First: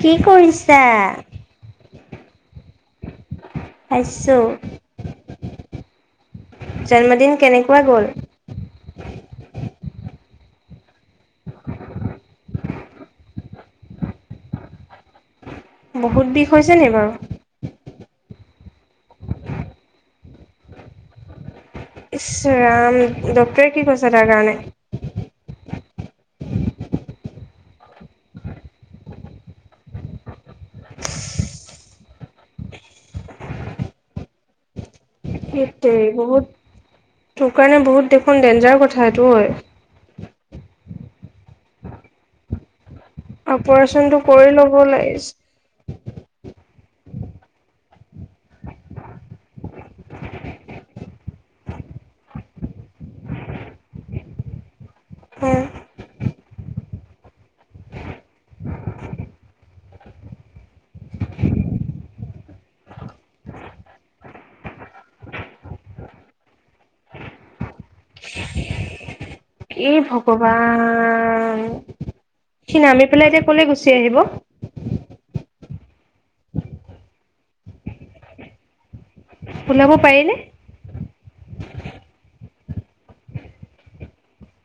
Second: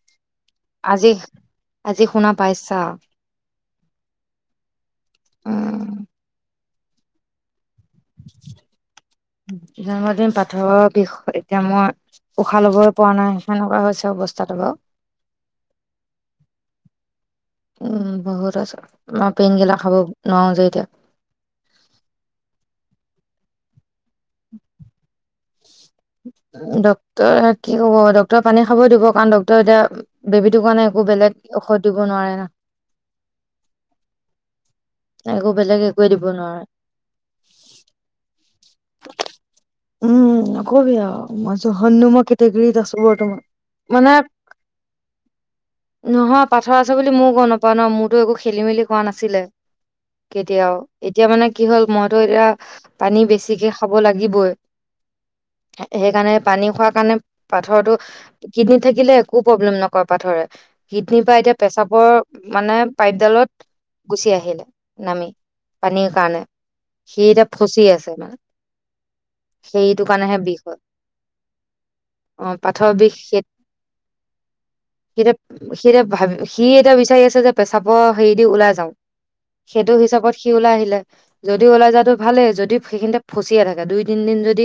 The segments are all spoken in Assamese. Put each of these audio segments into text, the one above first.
কি কৰিছা আজি আজি শুনা পাইচা পাইছো। উ জন্মদিন কেনেক জন্মদম পা ভৰি বিষ এতিয়া মই উশাহ লবলৈ পৰা নাই সেনেকুৱা হৈছে অৱস্থাটো বাৰু বহুত বিষ হৈছে নি বাৰু উম বহুত আছে মই পেইন কিলা খাব নোৱাৰো যে এতিয়া ই্চ ৰাম ডক্টৰে কি কৈছে তাৰ কাৰণে ডক্টৰে কি কব ডক্টৰে পানী খাব দিব কাৰণ ড্ক্টৰে এতিয়া বেবীটোৰ কাৰণে একো বেলেগ ঔষধ দিব নোৱাৰে নহয় সেইটেই বহুত তোৰ কাৰণে বহুত দেখোন ডেঞ্জাৰ কথাটোঐ অ জহননুমৰ কেটেগৰীত আছো বৰ্তমান মানে অপাৰচনটো কৰি ল'ব লাগিছে পথৰ আছে বুলি ময়ও গম নাপাওঁ ন মোৰতো একো খেলি মেলি কোৱা নাছিলে কেতিয়াও এতিয়া মানে কি হল মইতো এতিয়া পানী বেছি বেছিকৈ খাব লাগিবই সেইকাৰণে পানী খোৱাৰ কাৰণে পাথৰটো কিডনী থাকিলে একো প্ৰব্লেম নকৰে পাথৰে কিডনীৰ পৰা এতিয়া পেচাবৰ মানে পাইপডালত গুচি আহিলে নামি পানীৰ কাৰণে সি এতিয়া ফচি আছে মানে এ সেইটো কাৰণেহে বিষ হয় ভগৱান অ স পাথৰ নামি বিষ পেলাই সি এতিয়া কলে গুচি আহিব এতিয়া সি এতিয়া ভাবি সি এতিয়া বিচাৰি আছে যে পেচাবৰ হেৰি দি ওলাই যাওঁ ওলাব সেইটো হিচাপত পাৰিনে? সি ওলাই আহিলে যদি ওলাই যাৱাটো ভালেই যদি সেইখিনিতে ফচিয়ে থাকে দুই তিন দিন যদি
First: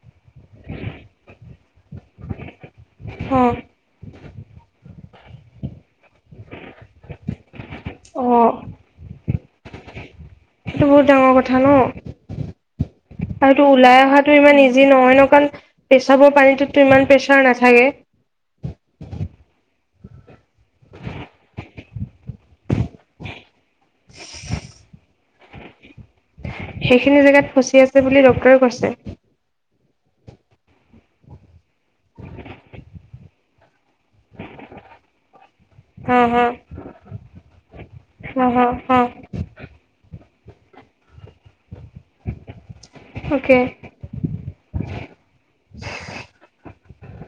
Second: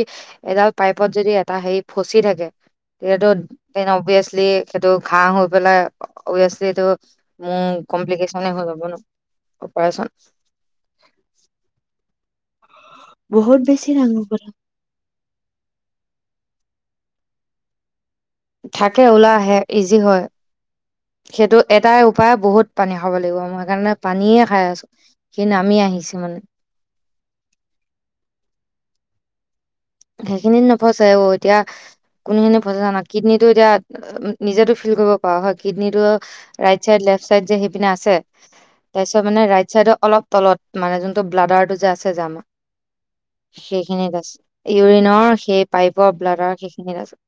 এডাল পাইপত যদি এটা হেৰি ফচি থাকে এইটো অ', দে ন বছ এইটো ঘ হৈ পেলাই হৈয় আছিলে এইটো ম কমপ্লিকেশ্যনে অ'। হৈ যাব ন অ পায়চা সেইটো বহুত ডাঙৰ কথা ন আৰুটো ওলাই অহাটো ইমান ইজি নহয় ন কাৰণ পেচাবৰ পানীত ইমান প্ৰেছাৰ নাথাকে থাকে ওলাই আহে ইজি হয় সেইটো এটাই উপায় বহুত পানী খাব লাগিব মই সেইকাৰণে পানীয়ে খাই আছো সি নামি আহিছে মানে সেইখিনি জেগাত ফচি আছে বুলি ডক্তৰে কৈছে সেইখিনিত নফচাই অ এতিয়া কোনো জনে ফচাই জানা কিডনীটো এতিয়া নিজেতো ফিল কৰিব পৰা হয় কিডনীটো হা হা ৰাইট চাইড লেফট চাইড যে সেই পিনে আছে হা হা হা তাৰপিছত মানে ৰাইট চাইডৰ অলপ তলত মানে যোনটো ব্লাডাৰটো যছে যামা অকে সেইখিনিছে ইউৰিনৰ সেই পাইপৰ ব্লাডৰ সেইখিনিত আছে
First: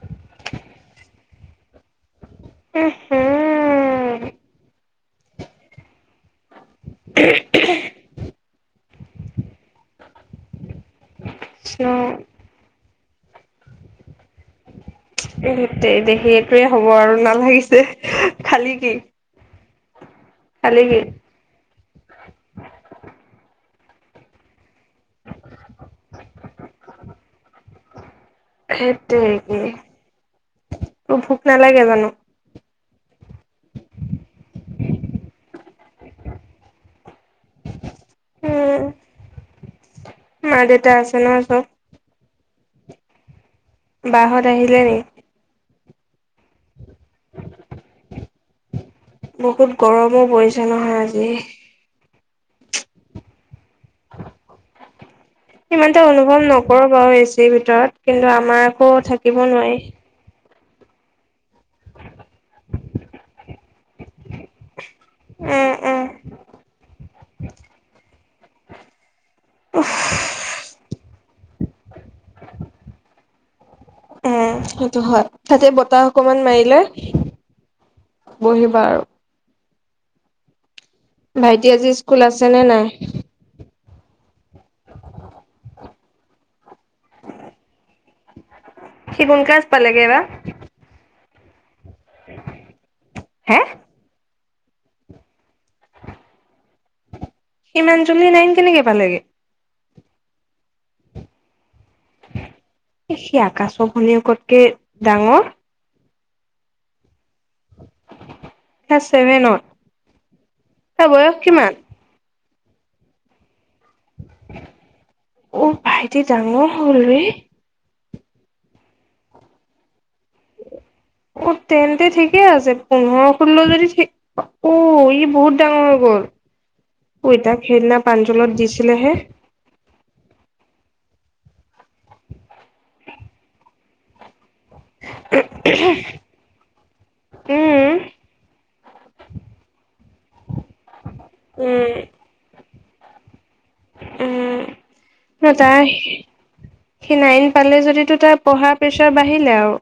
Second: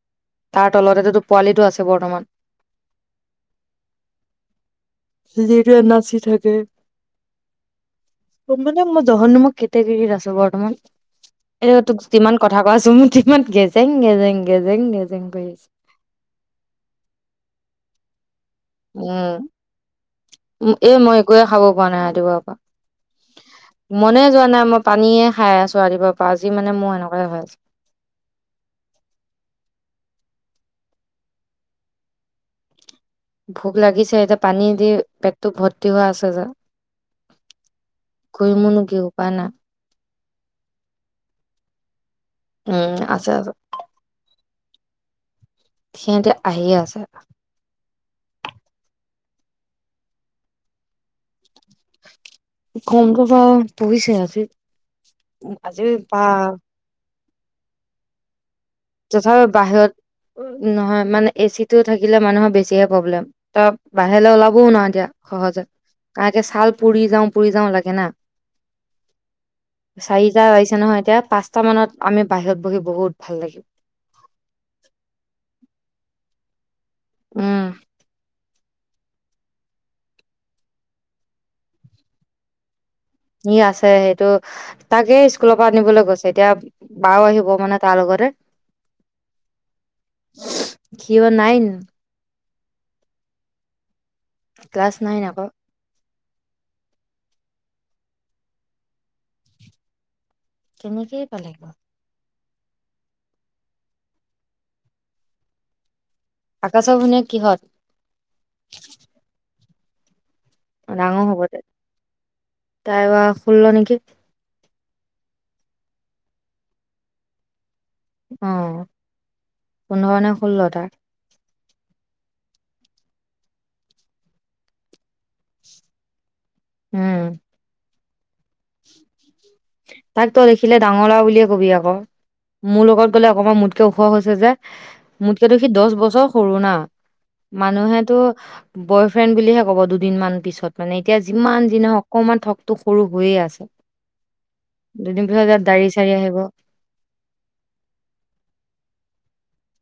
তাৰ তলতে ত পোৱালিটো আছে বৰ্তমান উম হু যিটো এন আৰ চি থাকে মানে মই জহন্ম কেতিয়া কেত আছো বৰ্তমান এ আচ্ছা তোক যিমান কথা কোৱাছোন মোৰ ইমান গেজেং গেজেং গেজ সতে দে সেইটোৱে হ'ব আৰু নালাগিছে হ উম খালি এ কি মই একোয়ে খাব খোৱা নাই ৰাতিপুৱাৰ পৰা মনে যোৱা নাই মই পানীয়ে খাই আছো ৰাতিপুৱাৰ পৰা আজি মানে মোৰ এনেকুৱাই হৈ আছে সেইটোৱেই ত ভোক নালাগে জানো ভোক লাগিছে এতিয়া পানী দি পেকতটো ভৰ্ত তিও আছে যা কৰি উম মোৰনো কি উপায় নাই মা দেউতা আছে ন চব উম আছে আ বাহত আহিলে নে সিহঁতে আহিয়ে আছা বহুত গৰমো পৰিছে নহয় আজি কমটো প পইছে আজি আজি ইমান এটা পৰা অনুভৱ নকৰো বাৰু এচিৰ ভিতৰত কিন্তু আমাৰ আক থাকিব নোৱাৰি বাহিৰত নহয় মানে এচি টো থাকিলে মানুহৰ বেছিহে প্ৰব্লেম ত লাহে লে ওলাবও ন এতিয়া সহজত উম উম তাকে ছাল পুৰি যাওঁ পুৰি যাওঁ লাগে না চাৰিটা আহিছে নহয় এতিয়া পাঁচটা মানত আমি বাহিৰত বহি বহুত ভাল লাগিব উম সেইটো হয় তাতে বতাহ অকমান মাৰিলে উম বহিবা আৰু ভাইটি আজি স্কুল আছে নে নাই ই আছে সেইটো তাকে স্কুলৰ পৰা আনিবলৈ গৈছে এতিয়া বাও আহিব মানে তাৰ লগতে সি কোন ক্লাছ পালেগে এইবাৰ কি নাইন হে ক্লাছ নাইন আকৌ সিমান জলি নাইন কেনেকে পালেগে তেনেকেই পালেগে সি আকাশৰ ভনীৰ কতকে ডাঙৰ আকাচ ভনিয়েক [unintelligible] ছেভনত [inaudible] ত ডাঙৰ বয়স হ'ব কিমান তাই বা ষুল্ল নেকি অ ভাইটি ডাঙৰ হ'ল ৰে অ পোন্ধৰনে উ তেন্তে ঠিক ঠিকে আছে পোন্ধৰ ষোল্ল যদি [unintelligible] অ ই বহুত ডাঙৰ হৈ গ'ল উম পইতা খেল ন পাঞ্জলত দিছিলেহে তাক তই লিখিলে ডাঙৰ লাআ বুলিয়ে কবি আকৌ মোৰ লগত গ'লে অকমান মোতকে ওখ হৈছে যে মোতকেতো সি দহ বছৰ সৰু না উম মানুহেতো বয় ফ্ৰেণ্ড বুলিহে ক'ব দুদিনমান পিছত মানে এতিয়া যিমান যি উম নহক অকণমান থক টো সৰু হৈয়ে আছে উম দুদিন পিছত ন ইয়াত দাড়ি তাৰ চাৰি আহিব সি নাইন পালে যদি তো তাৰ পঢ়া প্ৰেছাৰ বা আহিলে আৰু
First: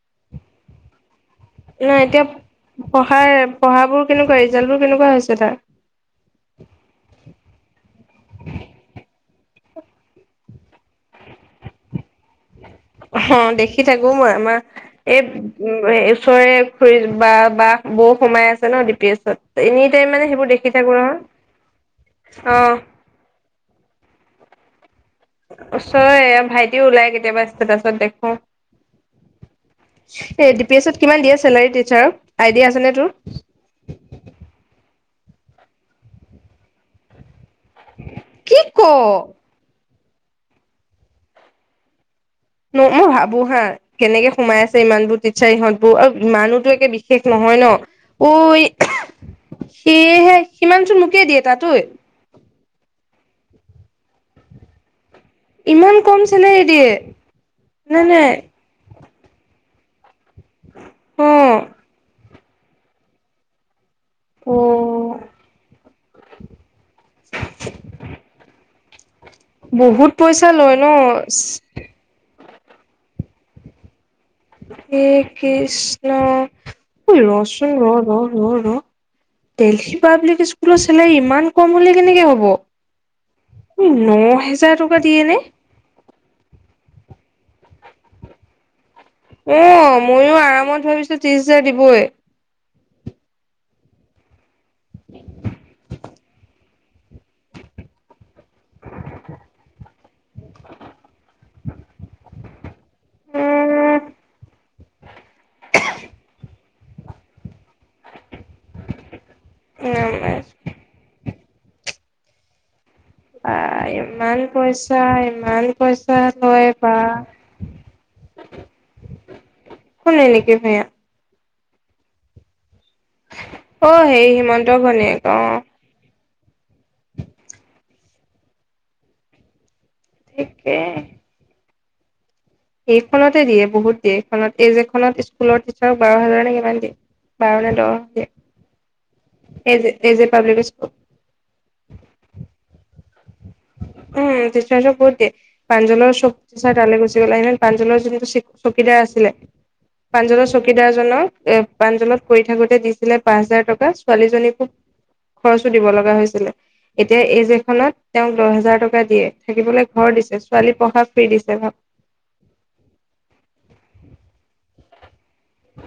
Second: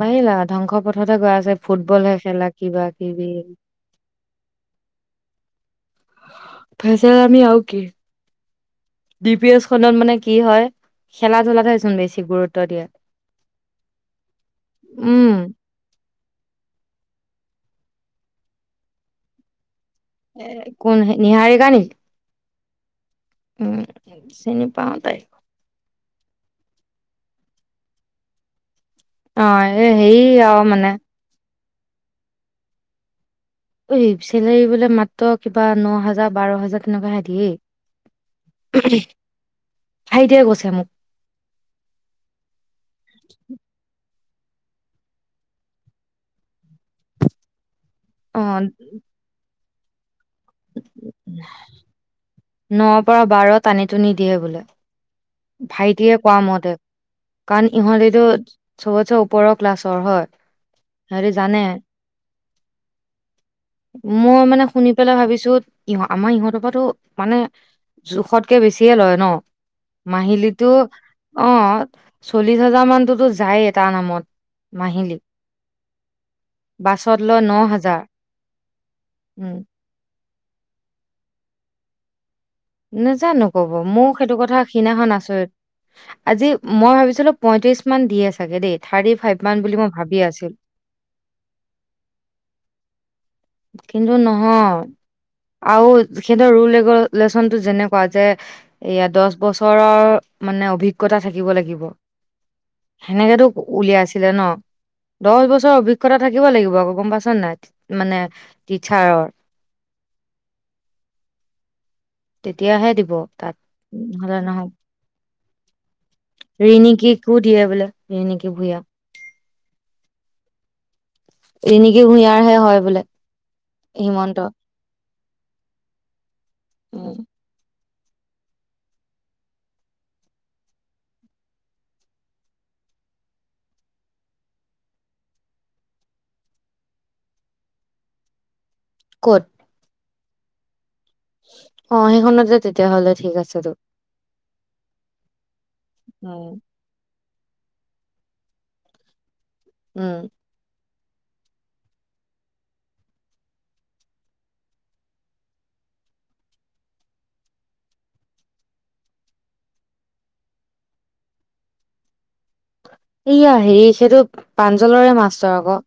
বাঢ়িল আৰু ধ্বংস পথতে গৈ আছে নাই ফুটবলহে এতিয়া খেলা কিবা কিবি পঢ়াৰ পঢ়া বোৰ কেনেকুৱা ৰিজাল্ট বোৰ কেনেকুৱা হৈছে তাৰ ফেচমি আও কি ডি পি এছ খত মানে কি হয় খেলা ধূলাতেচোন বেছি গুৰুত্ব দিয়ে অ দেখি থাকো মই আমাৰ এই উম উ ওচৰে খুৰি বা বা বৌ সোমাই আছে ন ডি পি এছত এনে মানে এ সেইবোৰ দেখি থাকো কোন আৰু, নিহাৰিকা নেকি? অ'। উম, চিনিপাও। অচয় ভাইটিও ওলাই কেতিয়াবা ষ্টটাছত দেখো। অ' এ হেৰী আৰু মানে। াৰ আইডিয়া আছে নে তোৰ? এই চেলেৰি বোলে মাত্ৰ কিবা ন হাজাৰ বাৰ হাজাৰ তেনেকুৱা হে দিয়েই। কি কঃ? ভাইটিয়ে কৈছে মোক। মই ভাবো হা কেনেকে সোমাই আছে ইমান বোৰ টিছাৰ ইহঁত বোৰ আৰু ইমানোতো একে বিশেষ নহয় ন? অ', অই সেইহে সিমান চোন মোকে দিয়ে তাত অই। ন পৰা বাৰ টানিটো নিদিয়ে বোলে। ইমান ভাইটিয়ে কম কোৱা চেলেৰি মতে, দিয়ে কাৰণ নে নাই ইহঁতেতটো চ'ব ওপৰৰ ক্লাছৰ হয়। অ শেহতি জানে। মই অ মানে শুনি পেলাই ভাবিছো, ইহ আমাৰ ইহঁতৰ পৰাো মানে জোখতকে বেছিয়ে লয় ন? বহুত পইচা নাহিলিটো, লয় ন অহ, চল্লিশ হেজাৰ মান তো যায় টাাৰ নামত। মাহিলী। এই কৃষ্ণ, ঐ বাছত লয় ন ৰচোন হাজাৰ ৰ-ৰ-ৰ-ৰ উম দেলহী পাব্লিক স্কুলৰ চেলেৰী ইমান কম হ'লে কেনেকে হ'ব? নজানো ক'ব, মৌ ন সেইটো কথা হেজাৰ টকা খিনাখন দিয়ে নে আচৰিত আজি, মই ভাবিছিলো পঁয়ত্ৰিশ মান দিে চাগে দেই। থাৰ্টি ফাইভ মান অ বুলি মই ভাবি ময়ো আছিলো আৰামত ভাবিছো ত্ৰিশ হোজাৰ দিবই। কিন্তু নহয়। আউ তেখেতৰ ৰোল ৰেগুলেশচনতো যেনকুৱা যে এয়া দহ বছৰৰ মানে অভিজ্ঞতা থাকিব লাগিব। সেনেকেতো উম উলিয়াইছিলে ন, দহ বছৰৰ অভিজ্ঞতা থাকিব লাগিব আকৌ গম পাইছানে নাই? টিচাৰৰ নমস্কাৰ তেতিয়াহে দিব তাত বাঁহ ইমান পইচা ইমান ক ৰিণিকীকো দিয়ে বোলে ৰিণিকি ভূঞা। কোনে নেকি ভূঞা ৰিনিকি ভূঞাৰ হে হয় বোলে। অ', হেই হিমন্ত হিমন্তৰ ঘৈনিয়েক। অ'। উম ঠিকে। এইখনতে দিয়ে বহুত দিয়ে এইখনত এই যে স্কুলৰ টিচাৰক বাৰ হাজাৰ নে কিমান দিয়ে বাৰ নে দহ দিয়ে। ক'ত সেই যে এজ এ পাব্লিক স্কুল। অ', সেইখনতে তেতিয়া হ'লে ঠিক আছে। তো হম, তেতিয়াটো বহুত দিয়ে পাঞ্জল চব্জি উম চা তালে গছে। প্ৰাঞ্জলৰ যোনটো চি চকীদাৰ আছিলে। উম প্ৰাঞ্জলৰ চকীদাৰ হেল্ল' এ পাঞ্জলত কৰি থাকোতে দিছিলে পাঁচ হাজাৰ টকা ছোৱালীজনীকো খৰচো দিব লগা হৈছিলে এতিয়া এইজ এখনত তেওঁক দহ হোজাৰ টকা দিয়ে থাকিবলৈ ঘৰ দিছে ছোৱালী পঢ়া ফ্ৰী দিছে ভাব। এইয়া হেৰি সেইটো প্ৰাঞ্জলৰে মাষ্টাৰ আকৌ।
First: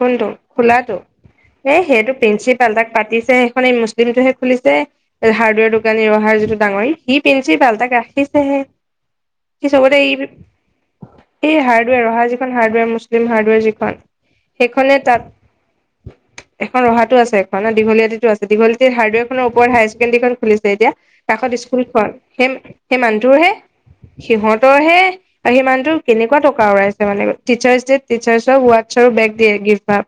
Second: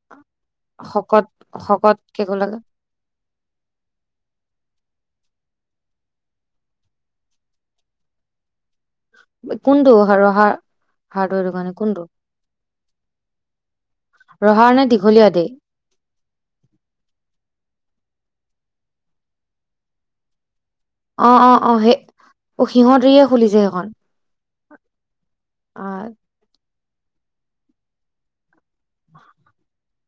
কোনটো? খোলাটো শকত এ শকত সেইটো কেক প্ৰিন্ঞ্চিপালহে তাক পাতিছ সেইখননে এই মুছলিমটোহে খুলিছে হাৰ্ডৱেৰ দোকানী অহাৰ যিটো ডাঙৰি সি পিন্ধছিল পালটাক ৰাখিছেহে। সি কোনটো চবতে এই ৰহা হাৰ্ডৱেৰ এই দোকানী হাৰ্ডৱেৰ কোনটো অহা যিখন হাৰ্ডৱেৰ মুছলিম হাৰ্ডৱেৰ যিখন। ৰহাৰ নে সেইখনে তাত দীঘলীয়া দেই এখন ৰহাটো আছে এফালে দীঘলীয়াটিত দীঘালিয়েটি হাৰডেৰ খনৰ ওপৰত হায়াৰ ছেকেনদেৰিখন খুলিছ এতিয়া অ অ কাষত অ স্কুল সেই খন সেই অ সেই সিহঁতৰিয়ে মানুহটোৰ হে খুলিছে সেইখন সিহঁতৰ হে আৰু সেই মানুহটোৰ আহ, কেনেকুৱা টকা উৰাইছে। সে মানে টিচাৰচ ডে ত টিচাৰচক ওৱাট্চ আৰু বেগ দিয়ে গিফ্ট ভাব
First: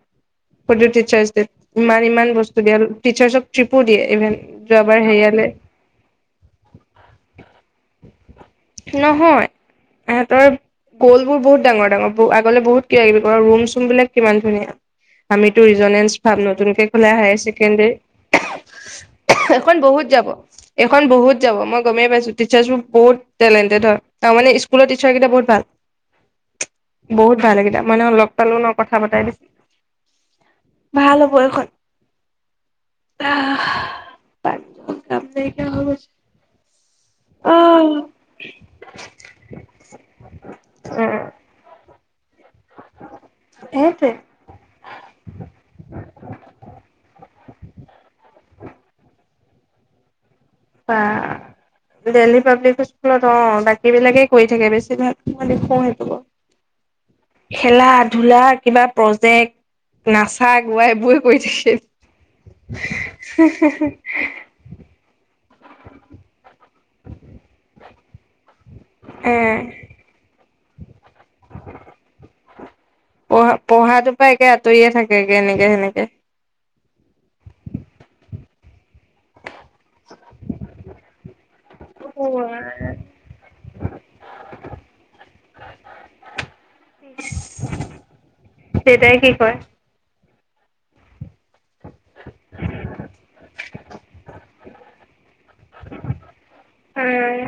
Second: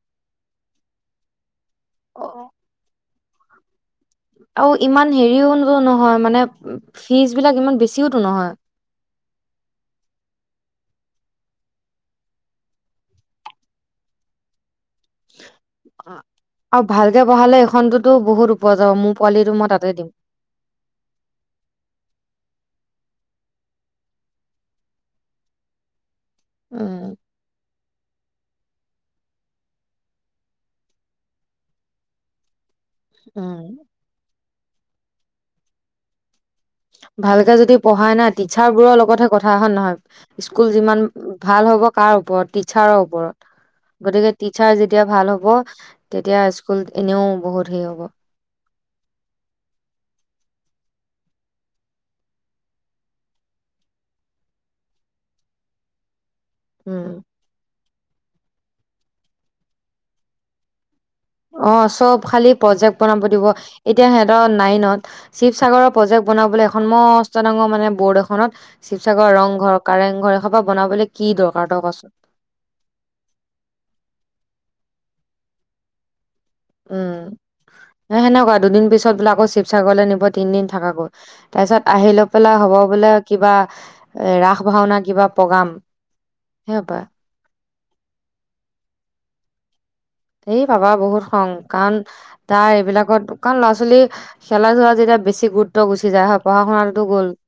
সেইটো টিচাৰ্চ ডে ত। ইমান ইমান অ বস্তু দিয়ে আৰু টিচাৰ্চক ট্ৰিপো দিয়ে। ইভেন আৰু যোৱাবাৰ ইমান হেৰিয়ালে হেৰিও নহয় মানে ফিজ বিলাক ইমান বেছিওতো নহয়। গ'ল বোৰ বহুত ডাঙৰ ডাঙৰ আগ বহুত ক লাগিব ৰুম চুম বিলাক কিমান ধুনীয়া। আমিতো ৰিজনেন্চ পাম নতুনকে আৰু খোলা ভালকে হায়াৰ পঢ়ালে ছেকেণ্ডাৰী এইখনতোতো বহুত ওপৰ যাব মোৰ পোৱালিটো মই এইখন তাতে বহুত দিম যাব, এইখন বহুত যাব মই গমেই পাইছো তে টিচাৰ্চোৰ বহুত টেলেণ্টেড হয় তাৰ মানে স্কুলৰ টিচাৰ কেইটা বহুত ভাল। উম বহুত ভাল লাগিলে। মানে লগ পালো ন কথা পতাই দিছিল, ভাল হ'ব এইখন। উম। কাম নাইকিয়া হৈ গৈছে। ভালকে যদি অহ পঢ়ায় না, টিচাৰবোৰৰ লগতহে কথা হয় নে নহয়। স্কুল যিমান ভাল হ'ব কাৰ ও ওপৰত টিচাৰৰ ওপৰত, সেইটোৱে গতিকে টিচাৰ যেতিয়া ভাল হ'ব। তেতিয়া স্কুল এনেও বহুত যি হব [unintelligible] বাহ্, দিল্লী পাব্লিক স্কুলত অ', বাকী বিলাকেই কৰি থাকে, বেছিভাগ [unintelligible] সহায় কৰিব। উম খেলাত ধূলা, কিবা প্ৰজেক্ট, নাচা-গোৱা এইবোৰ অ', চব খালি প্ৰজেক্ট বনাব দিব। এতিয়া সিহঁতৰ নাইনত শিৱসাগৰৰ প্ৰজেক্ট বনাবলৈ, এখন মষ্ট ডাঙৰ মানে, বৰ্ড এখনত অহ শিৱসাগৰৰ ৰংঘৰ, কাৰেংঘৰে হ সোপা বনাবলৈ কি দৰকাৰ তই কচোন পঢ়া-পঢ়াটো পৰা একে আঁতৰিয়ে থাকে। গতিকে এনেকে-সেনেকে উম, এ সেনেকুৱা দুদিন পিছ পিছত বোলে, আকৌ শিৱসাগৰলৈ নিব তিনদিন থাকাকৈ। তাৰ পিছত আহি লৈ পেলাই অ', হ'ব বোলে, কিবা এ ৰাস ভাওনা কিবা প্ৰগ্ৰাম। সেইসোপা। দেউতাই কি কয়। এই বাবা বহুত খং, কাৰণ তাৰ এইবিলাকত কাৰণ ল'ৰা-ছোৱালী খেলা-ধূলা যেতিয়া বেছি গুৰুত্ব গুচি যায়, [unintelligible] গ'ল হয়,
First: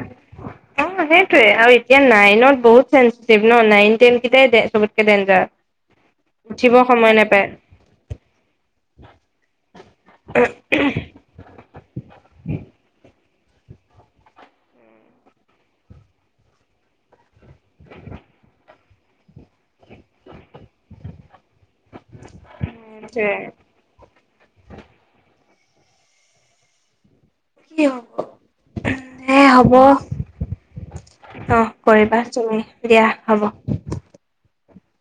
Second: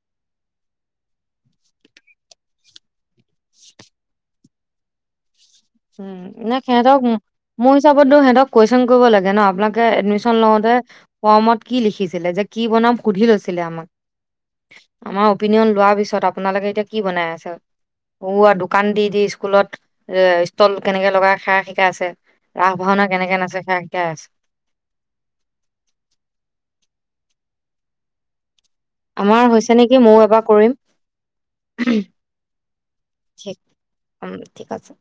অ', সেইটোৱে আৰু এতিয়া নাইনত বহুত চেন [unintelligible] নাইন-টেন্ট কেইটায়েই দে, চবতকে ডেঞ্জাৰ। উম, নাই উঠিব সিহঁতক, সময় নাপায় মোৰ হিচাপতো সিহঁতক কুৱেশচন কৰিব লাগে। ন', আপোনালোকে এডমিশ্যন লওতে ফৰ্মত কি লিখিছিলে। যে কি বনাম সুধি লৈছি লে আমাক। আমাৰ অপিনিয়ন লোৱাৰ পিছত, আপোনালোকে এতিয়া কি বনাই আছে। ওৱা, দুক কান দি দি স্কুলত লত কেনেকে লগাই খাই শিকাই আছে। ৰাস-ভ‌ওঁনা সেইটোৱে কেনেকে নাচে সেয়া শিকাই আছে। কি হ'ব। এ আমাৰ হ'ব হৈছে নেকি। ম‌ইও এবাৰ কৰিম। অ উহ্হ কৰিবা তুমি দিয়া হ'ব ঠিক উম ঠিক আছে।